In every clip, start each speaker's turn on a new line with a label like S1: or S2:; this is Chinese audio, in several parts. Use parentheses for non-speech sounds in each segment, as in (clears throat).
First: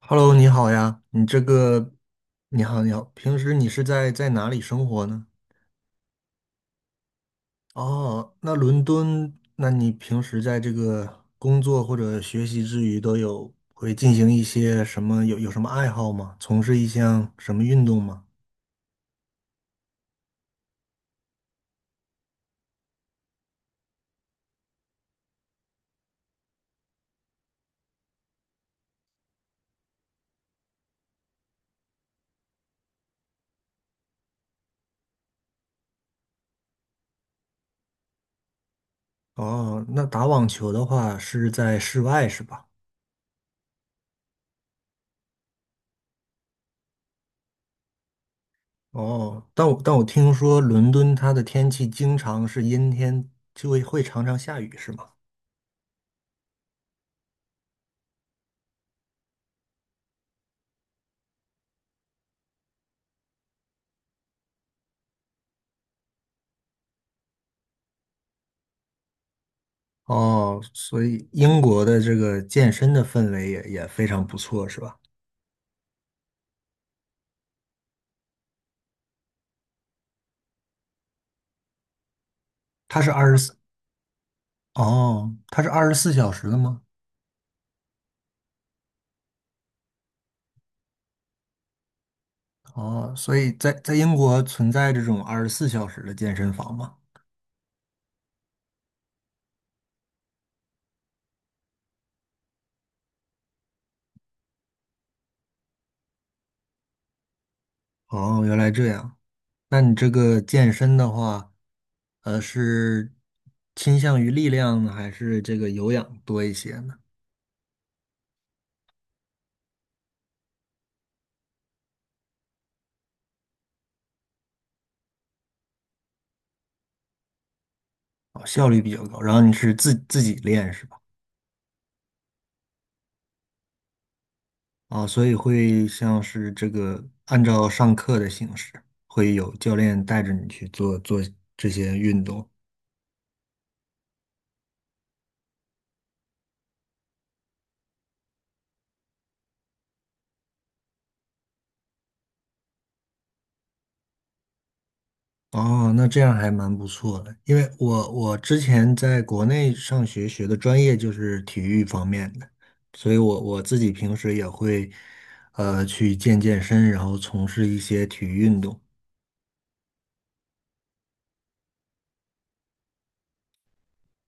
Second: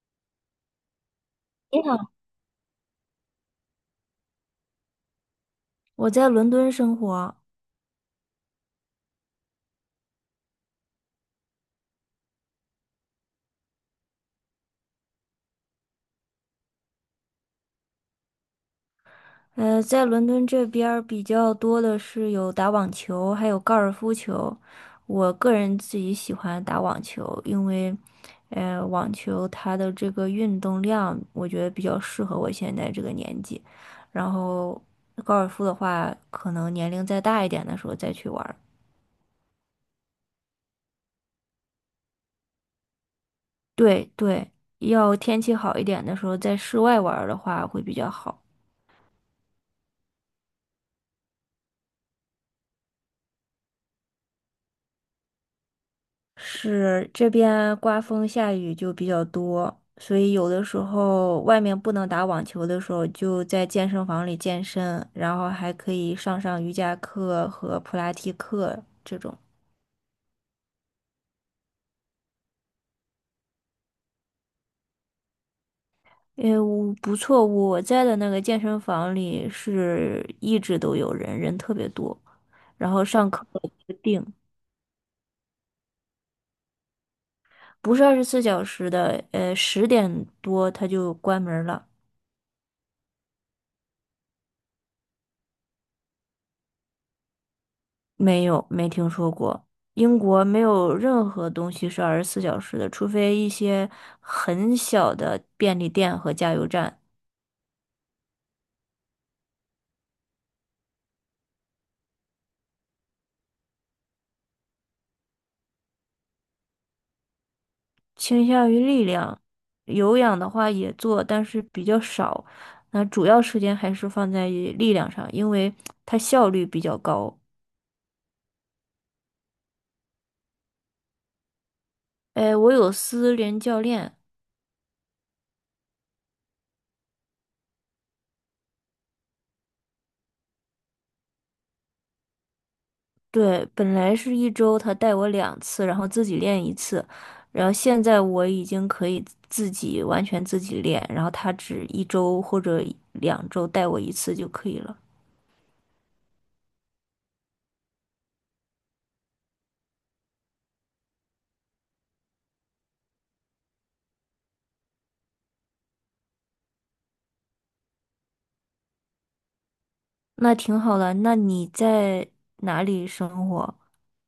S1: Hello，你好呀，你这
S2: 你
S1: 个，
S2: 好。
S1: 你好，你好，平时你是在哪里生活呢？
S2: 我在伦敦生活。
S1: 哦，那伦敦，那你平时在这个工作或者学习之余，都有会进行一些什么，有什么爱好吗？从事一项什么运动吗？
S2: 在伦敦这边儿比较多的是有打网球，还有高尔夫球。我个人自己喜欢打网球，因为，网球它的这个运动量，我觉得比较适合我现在这个年纪。然后高尔夫的话，可能年龄再大一点的时候再去玩儿。
S1: 哦，那打网球的话是在室外是吧？
S2: 对对，要天气好一点的时候，在室外玩儿的话会比较好。
S1: 哦，但我听说伦敦它的天气经常是阴天，就会常常下雨是吗？
S2: 是这边刮风下雨就比较多，所以有的时候外面不能打网球的时候，就在健身房里健身，然后还可以上上瑜伽课和普拉提课这种。
S1: 哦，所以英国的这个健身的氛围也非常不错，是吧？
S2: 诶，我不错，我在的那个健身房里是一直都有人，人特别多，然
S1: 它
S2: 后
S1: 是
S2: 上
S1: 二十
S2: 课
S1: 四，
S2: 不定，
S1: 哦，它是二十四小时的吗？
S2: 不是二十四小时的，10点多他就关门了。
S1: 哦，所以在英国存在这种二十四小时的健身房吗？
S2: 没有，没听说过。英国没有任何东西是二十四小时的，除非一些很小的便利店和加油站。
S1: 哦，原来这样。那你这个健身的话，是倾向于力量呢，还是这个有氧多一些呢？
S2: 倾向于力量，有氧的话也做，但是比较少。那主要时间还是放在于力量上，因为它效率比较高。
S1: 哦，效率比较高。然后你是自己练是吧？
S2: 哎，我有私人教练。
S1: 啊，所以会像是这个按照上课的形式，会有教练带着你去做这些运动。
S2: 对，本来是一周他带我两次，然后自己练一次，然后现在我已经可以自己完全自己练，然后他只一周或者2周带我一次就可以了。
S1: 哦，那这样还蛮不错的，因为我之前在国内上学，学的专业就是体育方面的，所以我自己平时也会去健身，然后从事一些体育运动。
S2: 那挺好的。那你在哪里生活？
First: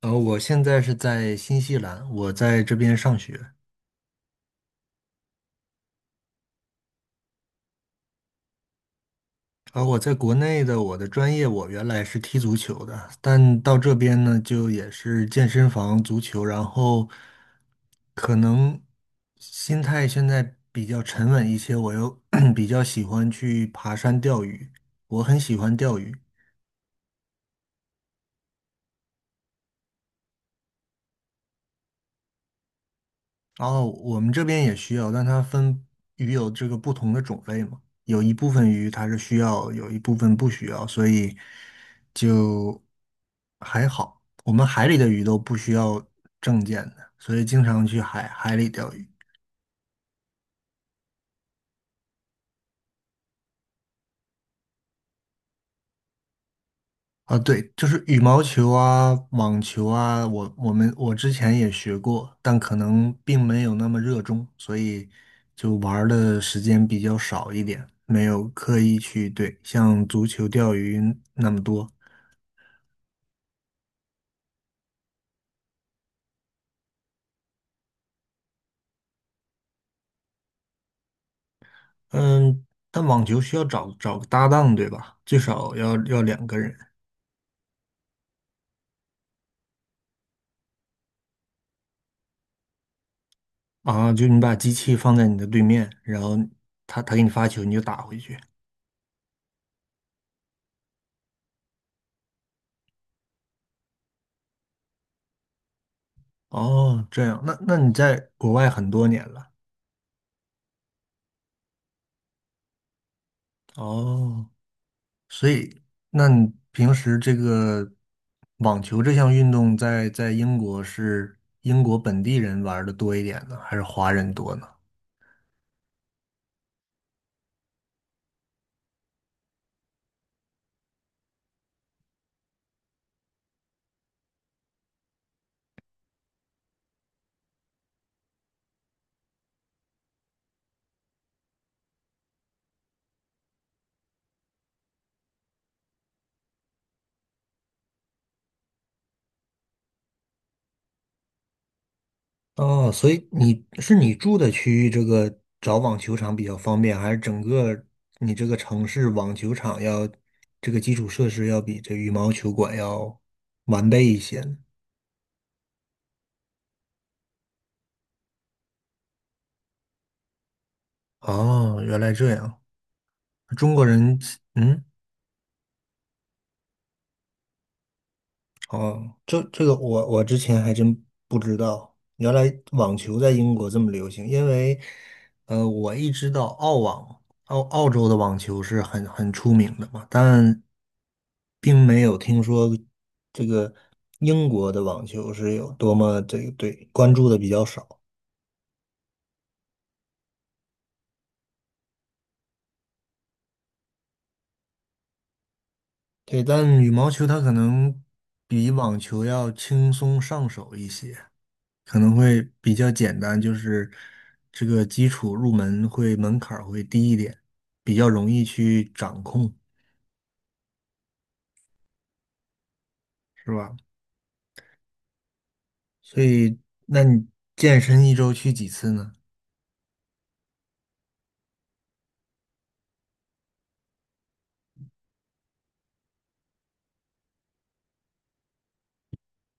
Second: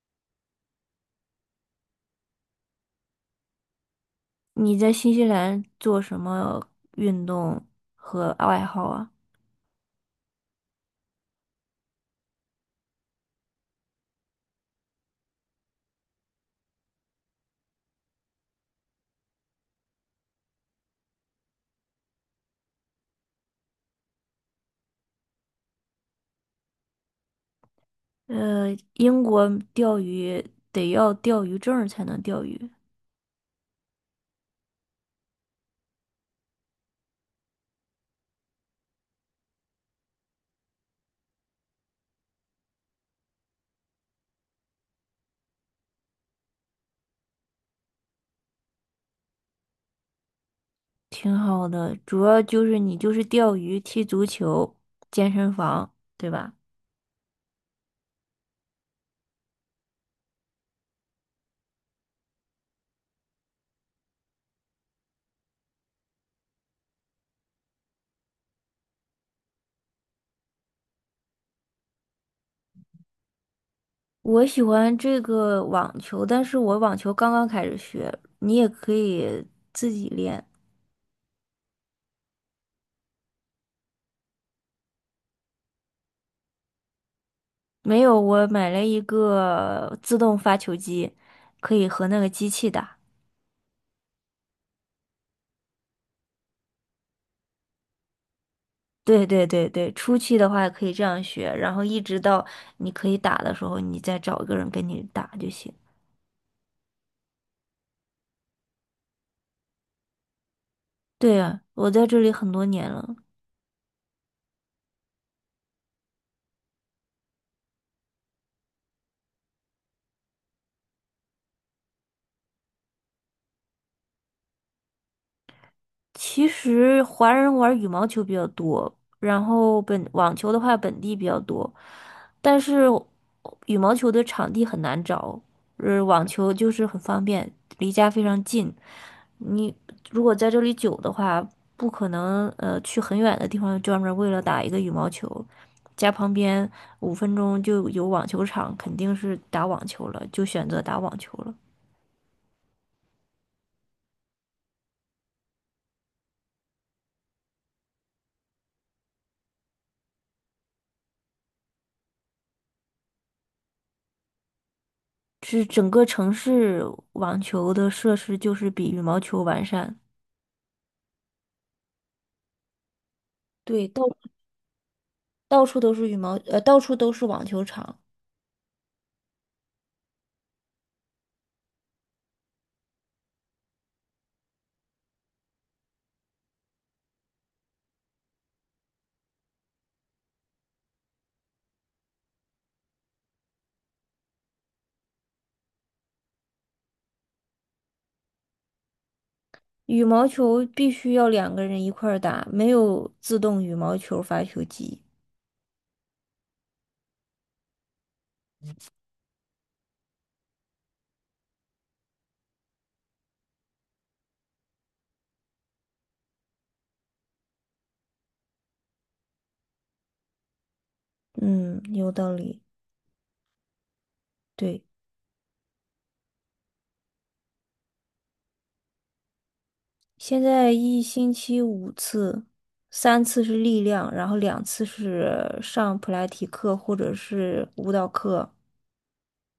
S1: 我现在是在新西兰，我在这边上学。
S2: 你在新西兰做什么运动和爱好啊？
S1: 啊，我在国内的我的专业，我原来是踢足球的，但到这边呢，就也是健身房足球，然后可能心态现在比较沉稳一些，我又 (clears throat) 比较喜欢去爬山钓鱼，我很喜欢钓鱼。
S2: 英国钓鱼得要钓鱼证儿才能钓鱼。
S1: 然后我们这边也需要，但它分鱼有这个不同的种类嘛，有一部分鱼它是需要，有一部分不需要，所以就还好。我们海里的鱼都不需要证件的，所以经常去海里钓鱼。
S2: 挺好的，主要就是你就是钓鱼、踢足球、健身房，对吧？
S1: 啊，对，就是羽毛球啊、网球啊，我之前也学过，但可能并没有那么热衷，所以就玩儿的时间比较少一点，没有刻意去对像足球、钓鱼那么多。
S2: 我喜欢这个网球，但是我网球刚刚开始学，你也可以自己练。
S1: 嗯，但网球需要找个搭档，对吧？最少要两个人
S2: 没有，我买了一个自动发球机，可以和那个机器打。
S1: 啊，就你把机器放在你的对面，然后他给你发球，你就打回去。
S2: 对对对对，初期的话可以这样学，然后一直到你可以打的时候，你再找一个人跟你打就行。
S1: 哦，这样，那你在国外很多年了。
S2: 对啊，我在这里很多年了。
S1: 哦，所以，那你平时这个网球这项运动在英国是英国本地人玩的多一点呢，还是华人多呢？
S2: 其实华人玩羽毛球比较多，然后网球的话本地比较多，但是羽毛球的场地很难找，网球就是很方便，离家非常近。你如果在这里久的话，不可能去很远的地方专门为了打一个羽毛球，家旁边5分钟就有网球场，肯定是打网球了，就选择打网球了。
S1: 哦，所以你是你住的区域这个找网球场比较方便，还是整个你这个城市网球场要这个基础设施要比这羽毛球馆要完备一些呢？
S2: 是整个城市网球的设施就是比羽毛球完善。
S1: 哦，原来这样，中国
S2: 对，
S1: 人，嗯，
S2: 到处都是网球场。
S1: 哦，这个我之前还真不知道，原来网球在英国这么流行。因为，我一知道澳网，澳洲的网球是很出名的嘛，但并没有听说这个英国的网球是有多么这个对关注的比较少。
S2: 羽毛球必须要两个人一块儿打，没有自动羽毛球发球机。
S1: 对，但羽毛球它可能比网球要轻松上手一些。可能会比较简单，就是这个基础入门会门槛儿会低一点，比较容易去掌控，
S2: 嗯，有道理。
S1: 是吧？
S2: 对，
S1: 所以，那你健身一周去几次呢？
S2: 现在一星期五次，三次是力量，然后两次是上普拉提课或者是舞蹈课。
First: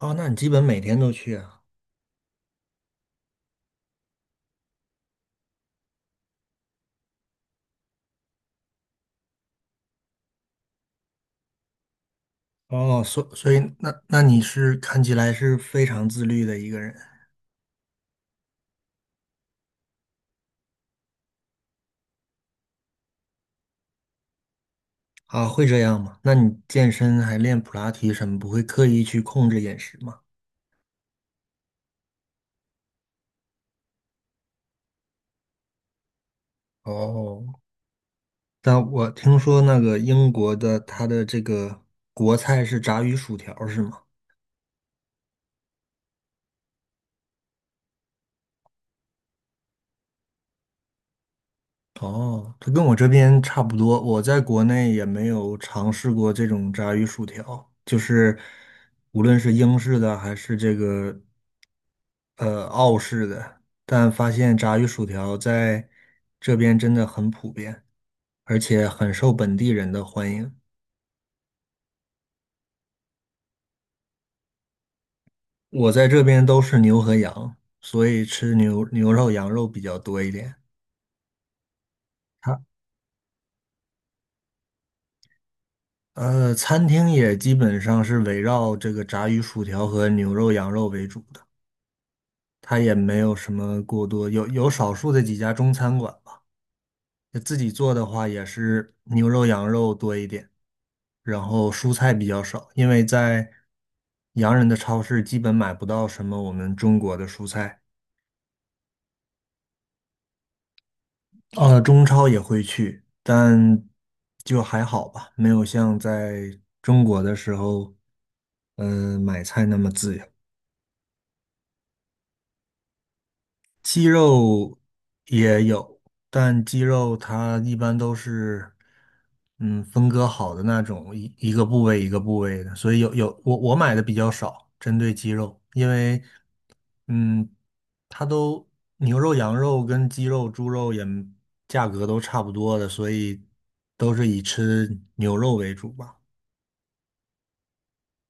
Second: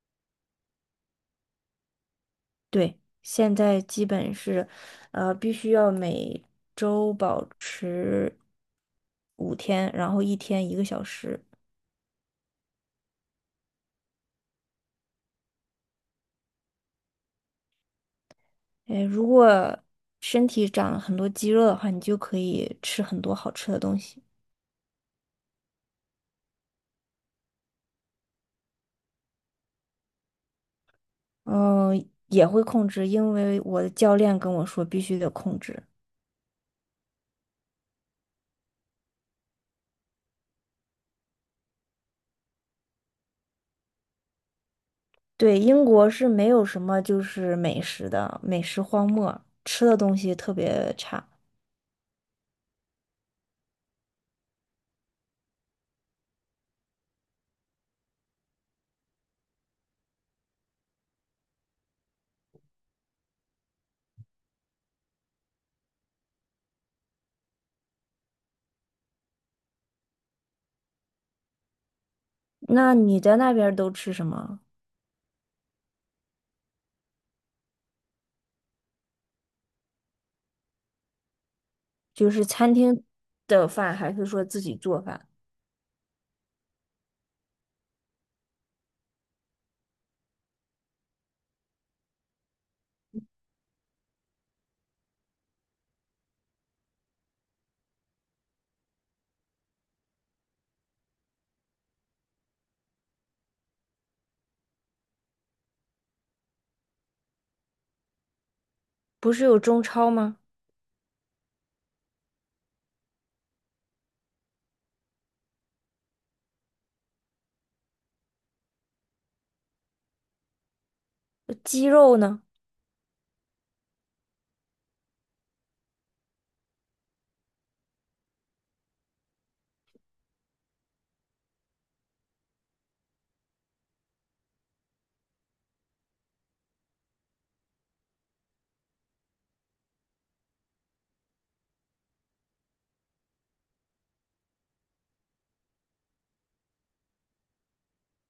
S1: 哦，那你基本每天都去啊？
S2: 对，现在基本是，必须要每周保持5天，然后一天一个小时。
S1: 哦，所以那你是看起来是非常自律的一个人
S2: 诶，如果身体长了很多肌肉的话，你就可以吃很多好吃的东西。
S1: 啊，会这样吗？那你健身还练普拉提什么，不会刻意去控制饮食吗？
S2: 嗯，也会控制，因为我的教练跟我说必须得控制。
S1: 哦，但我听说那个英国的他的这个国菜是炸鱼薯条，是吗？
S2: 对，英国是没有什么就是美食的，美食荒漠，吃的东西特别差。
S1: 哦，它跟我这边差不多，我在国内也没有尝试过这种炸鱼薯条，就是无论是英式的还是这个澳式的，但发现炸鱼薯条在这边真的很普遍，而且很受本地人的欢迎。
S2: 那你在那边儿都吃什么？
S1: 我在这边都是牛和羊，所以吃牛肉、羊肉比较多一点。
S2: 就是
S1: 它
S2: 餐厅的饭，还是说自己做饭？
S1: 餐厅也基本上是围绕这个炸鱼薯条和牛肉、羊肉为主的。它也没有什么过多，有有少数的几家中餐馆吧。就自己做的话，也是牛肉、羊肉多一点，然后蔬菜比较少，因为在洋人的超市基本买不到什么我们中国的蔬菜。
S2: 不是有中超吗？
S1: 中超也会去，但就还好吧，没有像在中国的时候，嗯、买菜那么自由。
S2: 鸡肉呢？
S1: 鸡肉也有，但鸡肉它一般都是，嗯，分割好的那种，一个部位一个部位的，所以有有我我买的比较少，针对鸡肉，因为，嗯，它都牛肉、羊肉跟鸡肉、猪肉也价格都差不多的，所以都是以吃牛肉为主吧。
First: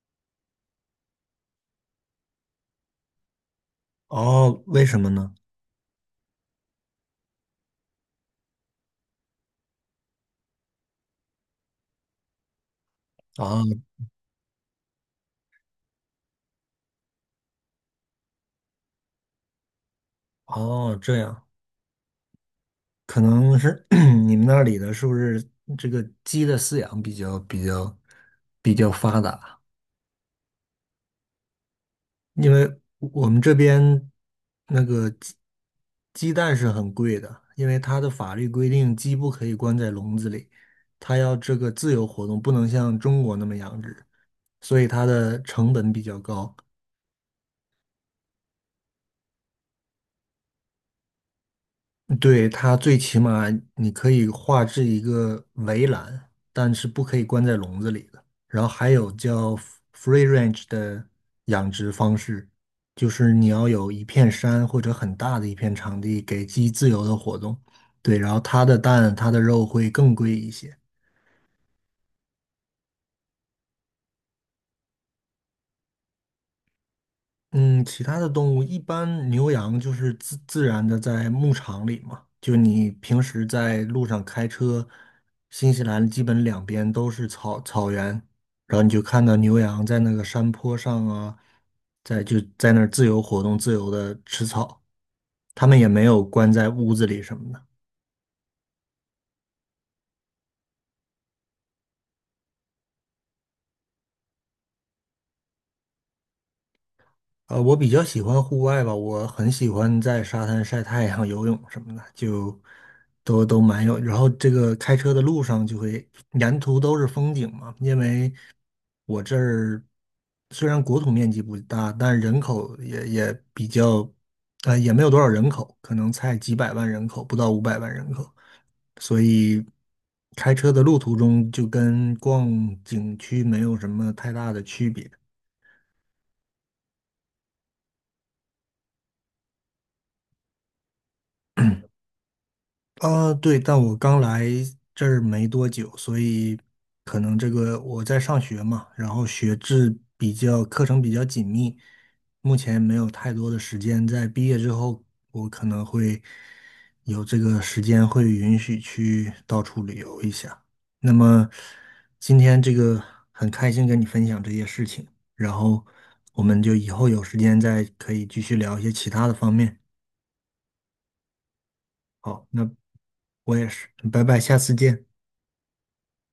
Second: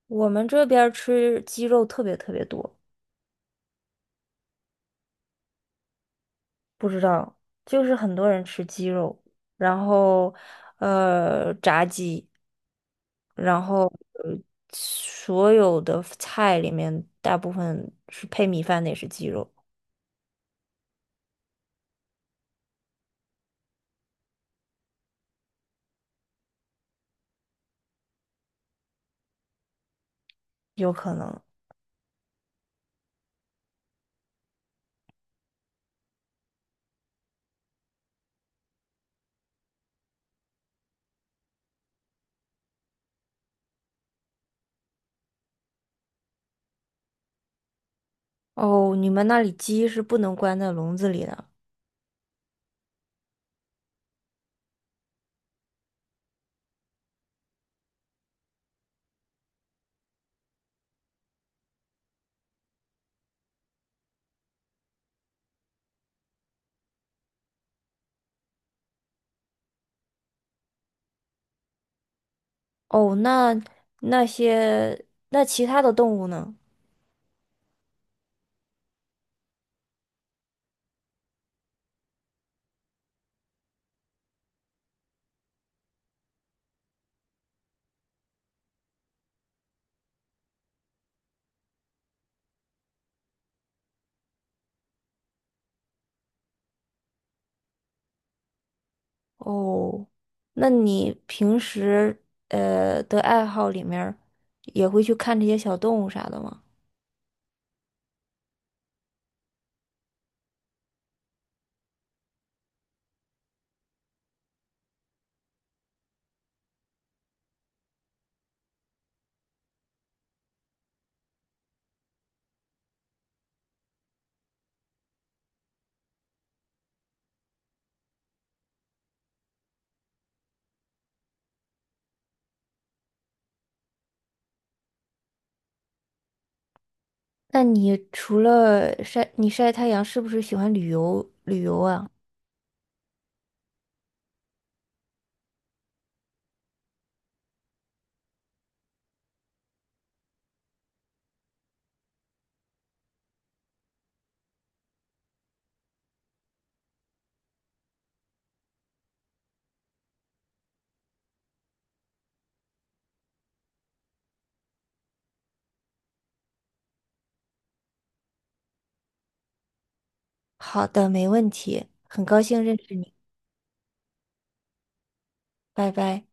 S2: 我们这边儿吃鸡肉特别特别多。
S1: 哦，为什么呢？
S2: 不知道，就是很多人吃鸡肉，然后炸鸡，然
S1: 啊，
S2: 后呃所有的菜里面大部分是配米饭的，也是鸡肉，
S1: 哦，这样。可能是 (clears throat) 你们那里的是不是这个鸡的饲养比较发达？
S2: 有可能。
S1: 因为我们这边那个鸡蛋是很贵的，因为它的法律规定鸡不可以关在笼子里，它要这个自由活动，不能像中国那么养殖，所以它的成本比较高。
S2: 哦，你们那里鸡是不能关在笼子里的。
S1: 对，它最起码你可以画制一个围栏，但是不可以关在笼子里的。然后还有叫 r e e range 的养殖方式，就是你要有一片山或者很大的一片场地给鸡自由的活动。对，然后它的蛋、它的肉会更贵一些。
S2: 哦，那其他的动物呢？
S1: 嗯，其他的动物一般牛羊就是自然的在牧场里嘛，就你平时在路上开车，新西兰基本两边都是草原，然后你就看到牛羊在那个山坡上啊，在就在那儿自由活动，自由的吃草，它们也没有关在屋子里什么的。
S2: 哦，那你平时的爱好里面儿也会去看这些小动物啥的吗？
S1: 我比较喜欢户外吧，我很喜欢在沙滩晒太阳、游泳什么的，就都蛮有。然后这个开车的路上就会沿途都是风景嘛，因为我这儿虽然国土面积不大，但人口也比较，也没有多少人口，可能才几百万人口，不到500万人口，所以开车的路途中就跟逛景区没有什么太大的区别。
S2: 那你除了晒，你晒太阳是不是喜欢旅游旅游啊？
S1: 啊，对，但我刚来这儿没多久，所以可能这个我在上学嘛，然后学制比较，课程比较紧密，目前没有太多的时间。在毕业之后，我可能会有这个时间，会允许去到处旅游一下。那么今天这个很开心跟你分享这些事情，然后我们就以后有时间再可以继续聊一些其他的方面。
S2: 好的，没问题，很高
S1: 好，
S2: 兴
S1: 那
S2: 认识你，
S1: 我也是，拜拜，下次见。
S2: 拜拜。